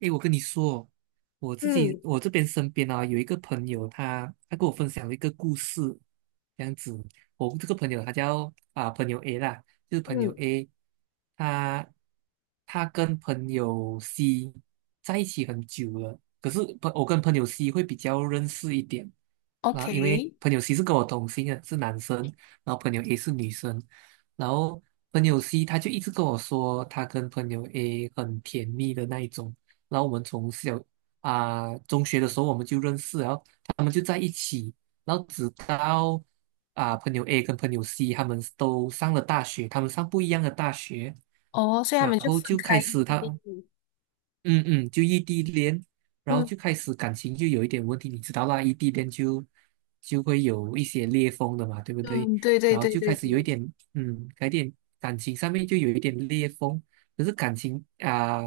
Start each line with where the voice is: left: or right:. right: 诶，我跟你说，我自己
left: 嗯
right: 我这边身边有一个朋友他跟我分享了一个故事，这样子。我这个朋友他叫朋友 A 啦，就是朋友
left: 嗯
right: A，他他跟朋友 C 在一起很久了，可是我跟朋友 C 会比较认识一点啊，因为
left: ？OK，
right: 朋友 C 是跟我同姓的，是男生，然后朋友 A 是女生，然后朋友 C 他就一直跟我说他跟朋友 A 很甜蜜的那一种。然后我们从小中学的时候我们就认识了，然后他们就在一起，然后直到朋友 A 跟朋友 C 他们都上了大学，他们上不一样的大学，
left: 哦，所以他
right: 然
left: 们就
right: 后
left: 分
right: 就
left: 开
right: 开
left: 一
right: 始
left: 地点
right: 他
left: 点。
right: 嗯嗯，就异地恋，然后
left: 嗯
right: 就开始感情就有一点问题，你知道啦，异地恋会有一些裂缝的嘛，对不对？
left: 嗯，对对
right: 然后
left: 对
right: 就
left: 对
right: 开始有一
left: 对，
right: 点，有一点感情上面就有一点裂缝。可是感情啊，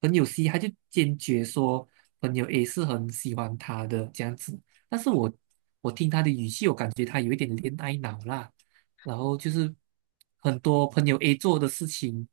right: 朋友 C 他就坚决说朋友 A 是很喜欢他的这样子，但是我听他的语气，我感觉他有一点恋爱脑啦，然后就是很多朋友 A 做的事情。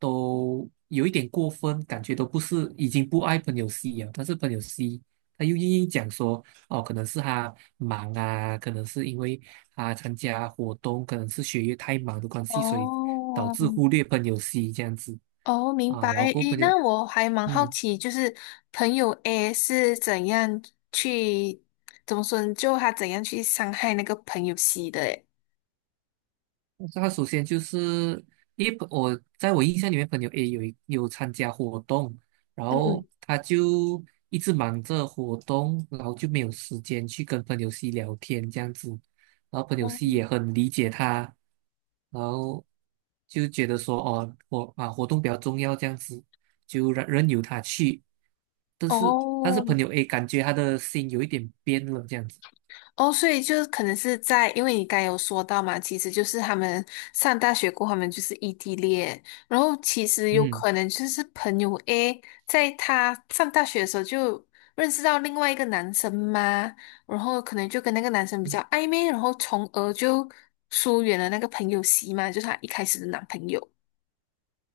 right: 都有一点过分，感觉都不是，已经不爱朋友 C 了，但是朋友 C 他又硬硬讲说，哦，可能是他忙啊，可能是因为他参加活动，可能是学业太忙的关系，所以导
left: 哦，
right: 致忽略朋友 C 这样子。
left: 哦，明白。
right: 然后过后
left: 诶，
right: 朋友，
left: 那我还蛮好
right: 嗯。
left: 奇，就是朋友 A 是怎样去，怎么说呢？就他怎样去伤害那个朋友 C 的？诶，
right: 他首先就是，因为我印象里面，朋友 A 有参加活动，然后
left: 嗯
right: 他就一直忙着活动，然后就没有时间去跟朋友 C 聊天这样子，然后朋友
left: 哦，
right: C 也很理解他，然后就觉得说哦，活动比较重要这样子，就让任由他去，但是
left: 哦，
right: 朋友 A 感觉他的心有一点变了这样子，
left: 哦，所以就是可能是在，因为你刚才有说到嘛，其实就是他们上大学过后，他们就是异地恋，然后其实有
right: 嗯。
left: 可能就是朋友 A 在他上大学的时候就认识到另外一个男生嘛，然后可能就跟那个男生比较暧昧，然后从而就疏远了那个朋友 C 嘛，就是他一开始的男朋友。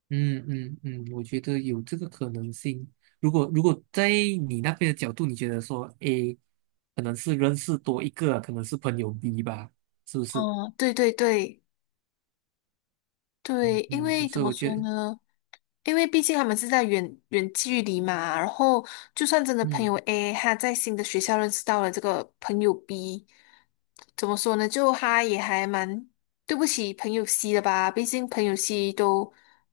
right: 嗯嗯嗯，我觉得有这个可能性。如果在你那边的角度，你觉得说 A 可能是认识多一个，可能是朋友 B 吧，是不是？
left: 哦，对对对。对，
right: 嗯
left: 因
right: 嗯，
left: 为怎
right: 所以
left: 么
right: 我觉
left: 说
right: 得，
left: 呢？因为毕竟他们是在远远距离嘛，然后就算真的朋
right: 嗯。
left: 友 A 他在新的学校认识到了这个朋友 B，怎么说呢？就他也还蛮对不起朋友 C 的吧，毕竟朋友 C 都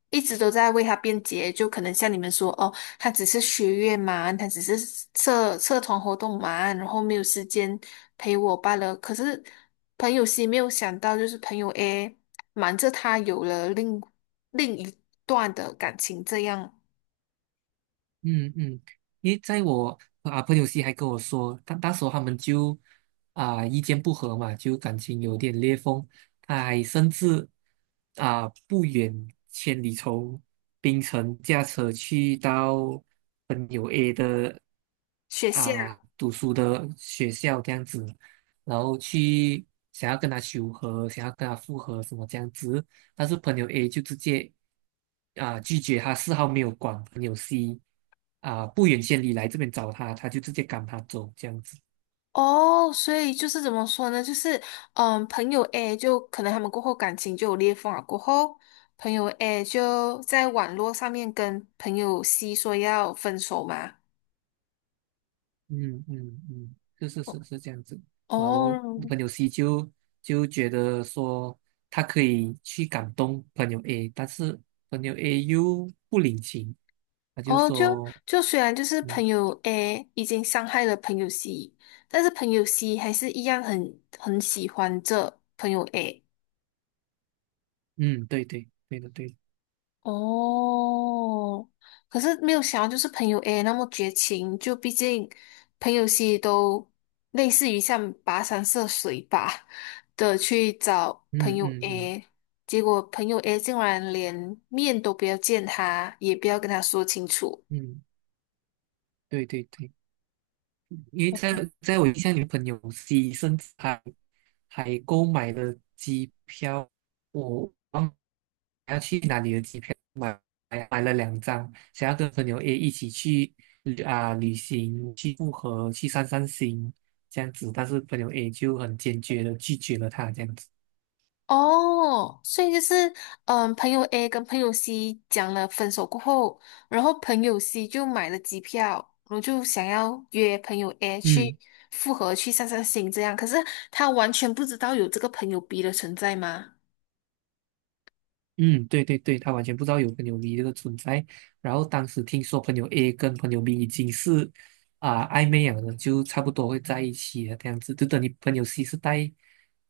left: 一直都在为他辩解，就可能像你们说哦，他只是学业嘛，他只是社社团活动嘛，然后没有时间陪我罢了。可是朋友 C 没有想到，就是朋友 A，瞒着他有了另一段的感情，这样。
right: 嗯嗯，因为在我朋友系还跟我说，他那时候他们就意见不合嘛，就感情有点裂缝，他还甚至不远千里从槟城驾车去到朋友 A 的
left: 雪线啊。
right: 读书的学校这样子，然后去想要跟他求和，想要跟他复合什么这样子，但是朋友 A 就直接拒绝他，丝毫没有管朋友 C 不远千里来这边找他，他就直接赶他走这样子。
left: 哦，所以就是怎么说呢？就是朋友 A 就可能他们过后感情就有裂缝了，过后朋友 A 就在网络上面跟朋友 C 说要分手嘛。
right: 嗯嗯嗯，是是是是这样子。然后
left: 哦
right: 朋友 C 就觉得说他可以去感动朋友 A，但是朋友 A 又不领情，他就
left: 哦，就
right: 说，
left: 就虽然就是
right: 嗯
left: 朋友 A 已经伤害了朋友 C，但是朋友 C 还是一样很喜欢这朋友 A。
right: 嗯，对对对的对的，
left: 哦，可是没有想到，就是朋友 A 那么绝情，就毕竟朋友 C 都类似于像跋山涉水吧的去找朋
right: 嗯
left: 友
right: 嗯嗯
left: A，结果朋友 A 竟然连面都不要见他，也不要跟他说清楚。
right: 嗯，对对对。因为在我印象里，朋友 C 甚至还购买了机票，我忘了要去哪里的机票，买了两张，想要跟朋友 A 一起去旅行，去复合，去散散心这样子，但是朋友 A 就很坚决的拒绝了他这样子，
left: 哦，所以就是，嗯，朋友 A 跟朋友 C 讲了分手过后，然后朋友 C 就买了机票，然后就想要约朋友 A 去
right: 嗯。
left: 复合去散散心这样，可是他完全不知道有这个朋友 B 的存在吗？
right: 嗯，对对对，他完全不知道有朋友 B 这个存在。然后当时听说朋友 A 跟朋友 B 已经是暧昧了的，就差不多会在一起了这样子。就等你朋友 C 是带，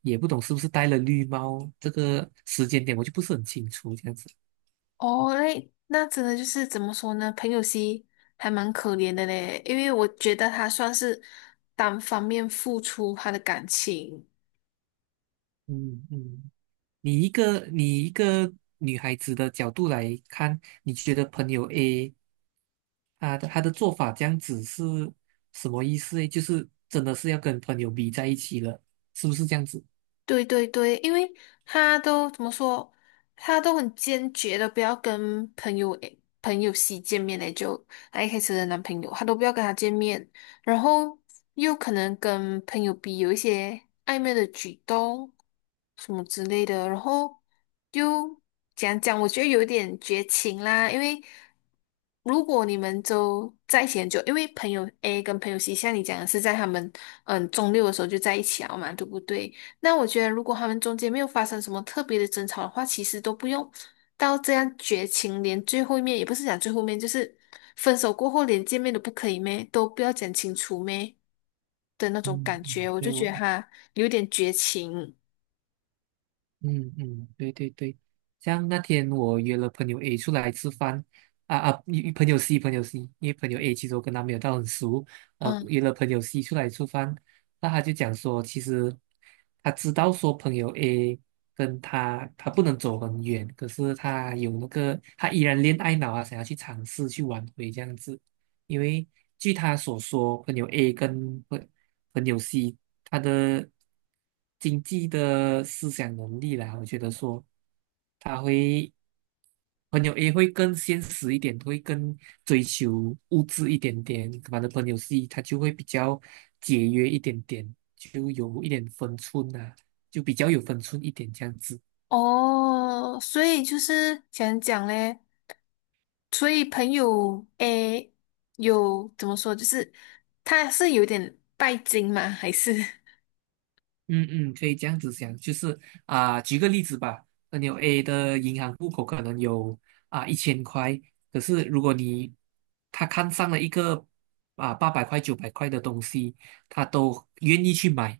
right: 也不懂是不是带了绿帽，这个时间点我就不是很清楚这样子。
left: 哦，那真的就是怎么说呢？朋友 C 还蛮可怜的嘞，因为我觉得他算是单方面付出他的感情，
right: 嗯嗯，你一个女孩子的角度来看，你觉得朋友 A 他的做法这样子是什么意思诶？就是真的是要跟朋友 B 在一起了，是不是这样子？
left: 对对对，因为他都怎么说，他都很坚决的不要跟朋友 C 见面嘞，就他一开始的男朋友，他都不要跟他见面，然后又可能跟朋友 B 有一些暧昧的举动什么之类的，然后就讲讲，我觉得有一点绝情啦，因为如果你们都在一起很久，因为朋友 A 跟朋友 C，像你讲的是在他们中六的时候就在一起了嘛，对不对？那我觉得，如果他们中间没有发生什么特别的争吵的话，其实都不用到这样绝情，连最后一面也不是讲最后面，就是分手过后连见面都不可以咩，都不要讲清楚咩的那种
right: 嗯
left: 感觉，
right: 嗯，
left: 我就
right: 对
left: 觉
right: 我，
left: 得他有点绝情。
right: 嗯嗯，对对对，像那天我约了朋友 A 出来吃饭，啊啊，一一朋友 C 朋友 C，因为朋友 A 其实我跟他没有到很熟，
left: 嗯，
right: 约了朋友 C 出来吃饭，那他就讲说，其实他知道说朋友 A 跟他不能走很远，可是他有那个他依然恋爱脑啊，想要去尝试去挽回这样子，因为据他所说，朋友 A 朋友 C 他的经济的思想能力啦，我觉得说他会朋友 A 会更现实一点，会更追求物质一点点，反正朋友 C 他就会比较节约一点点，就有一点分寸啊，就比较有分寸一点这样子。
left: 哦，所以就是想讲嘞，所以朋友 A 有怎么说，就是他是有点拜金吗？还是？
right: 嗯嗯，可以这样子想，就是举个例子吧，朋友 A 的银行户口可能有一千块，可是如果你他看上了一个800块、900块的东西，他都愿意去买，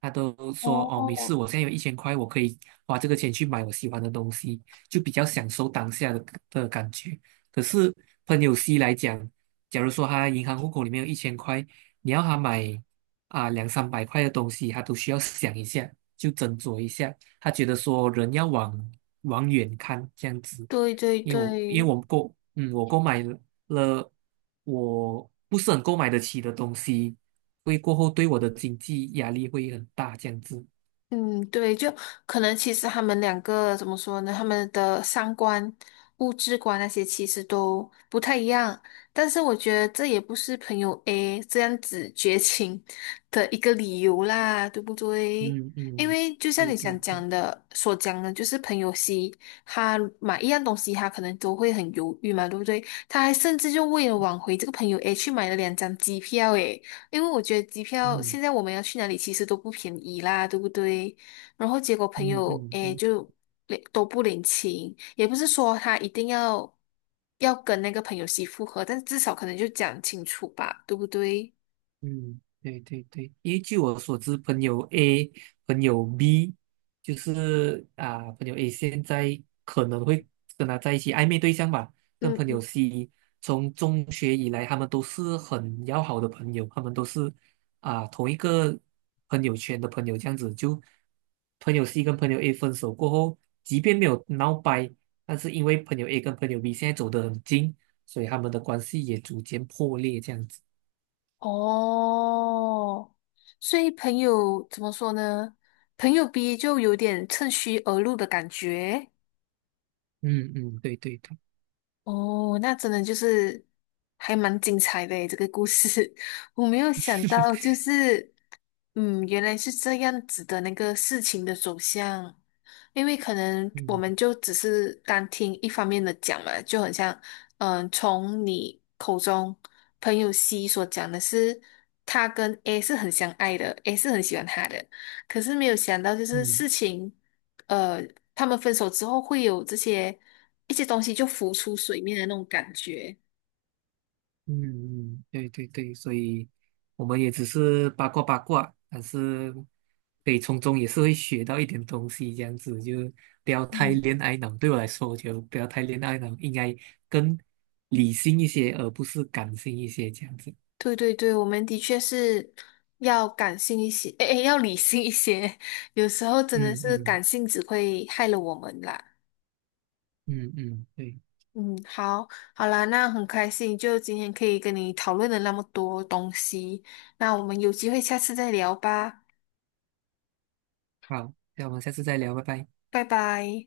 right: 他都说哦没事，
left: 哦，
right: 我现在有一千块，我可以花这个钱去买我喜欢的东西，就比较享受当下的感觉。可是朋友 C 来讲，假如说他银行户口里面有一千块，你要他买2、300块的东西，他都需要想一下，就斟酌一下。他觉得说人要往远看这样子，
left: 对对
right: 因为
left: 对，
right: 我购买了我不是很购买得起的东西，会过后对我的经济压力会很大这样子。
left: 嗯，对，就可能其实他们两个怎么说呢？他们的三观、物质观那些其实都不太一样，但是我觉得这也不是朋友 A 这样子绝情的一个理由啦，对不对？
right: 嗯
left: 因
right: 嗯，
left: 为就像
right: 对
left: 你
right: 对
left: 想
right: 对，
left: 讲的所讲的，就是朋友 C 他买一样东西，他可能都会很犹豫嘛，对不对？他还甚至就为了挽回这个朋友 A 去买了2张机票，诶。因为我觉得机票
right: 嗯
left: 现在我们要去哪里其实都不便宜啦，对不对？然后结果朋
right: 嗯
left: 友诶
right: 嗯，
left: 就领都不领情，也不是说他一定要跟那个朋友媳复合，但至少可能就讲清楚吧，对不对？
right: 嗯，对对对，因为据我所知，朋友 A、朋友 B，就是啊，朋友 A 现在可能会跟他在一起暧昧对象吧，跟
left: 嗯
right: 朋友
left: 嗯，
right: C，从中学以来，他们都是很要好的朋友，他们都是啊同一个朋友圈的朋友，这样子就朋友 C 跟朋友 A 分手过后，即便没有闹掰，但是因为朋友 A 跟朋友 B 现在走得很近，所以他们的关系也逐渐破裂，这样子。
left: 哦，所以朋友怎么说呢？朋友 B 就有点趁虚而入的感觉。
right: 嗯嗯，对对对，
left: 哦，那真的就是还蛮精彩的诶，这个故事 我没有想到，就是。嗯，原来是这样子的那个事情的走向，因为可能我们
right: 嗯
left: 就只是单听一方面的讲嘛，就很像，从你口中朋友 C 所讲的是，他跟 A 是很相爱的，A 是很喜欢他的，可是没有想到就是事
right: 嗯
left: 情，呃，他们分手之后会有这些一些东西就浮出水面的那种感觉。
right: 嗯嗯，对对对，所以我们也只是八卦八卦，但是可以从中也是会学到一点东西，这样子就不要太
left: 嗯
right: 恋爱脑。对我来说，我觉得不要太恋爱脑，应该更理性一些，而不是感性一些，这样子。
left: 对对对，我们的确是要感性一些，诶，诶要理性一些。有时候真的
right: 嗯
left: 是
right: 嗯
left: 感性只会害了我们啦。
right: 嗯嗯，对，
left: 嗯，好，好啦，那很开心，就今天可以跟你讨论了那么多东西。那我们有机会下次再聊吧，
right: 好，那我们下次再聊，拜拜。
left: 拜拜。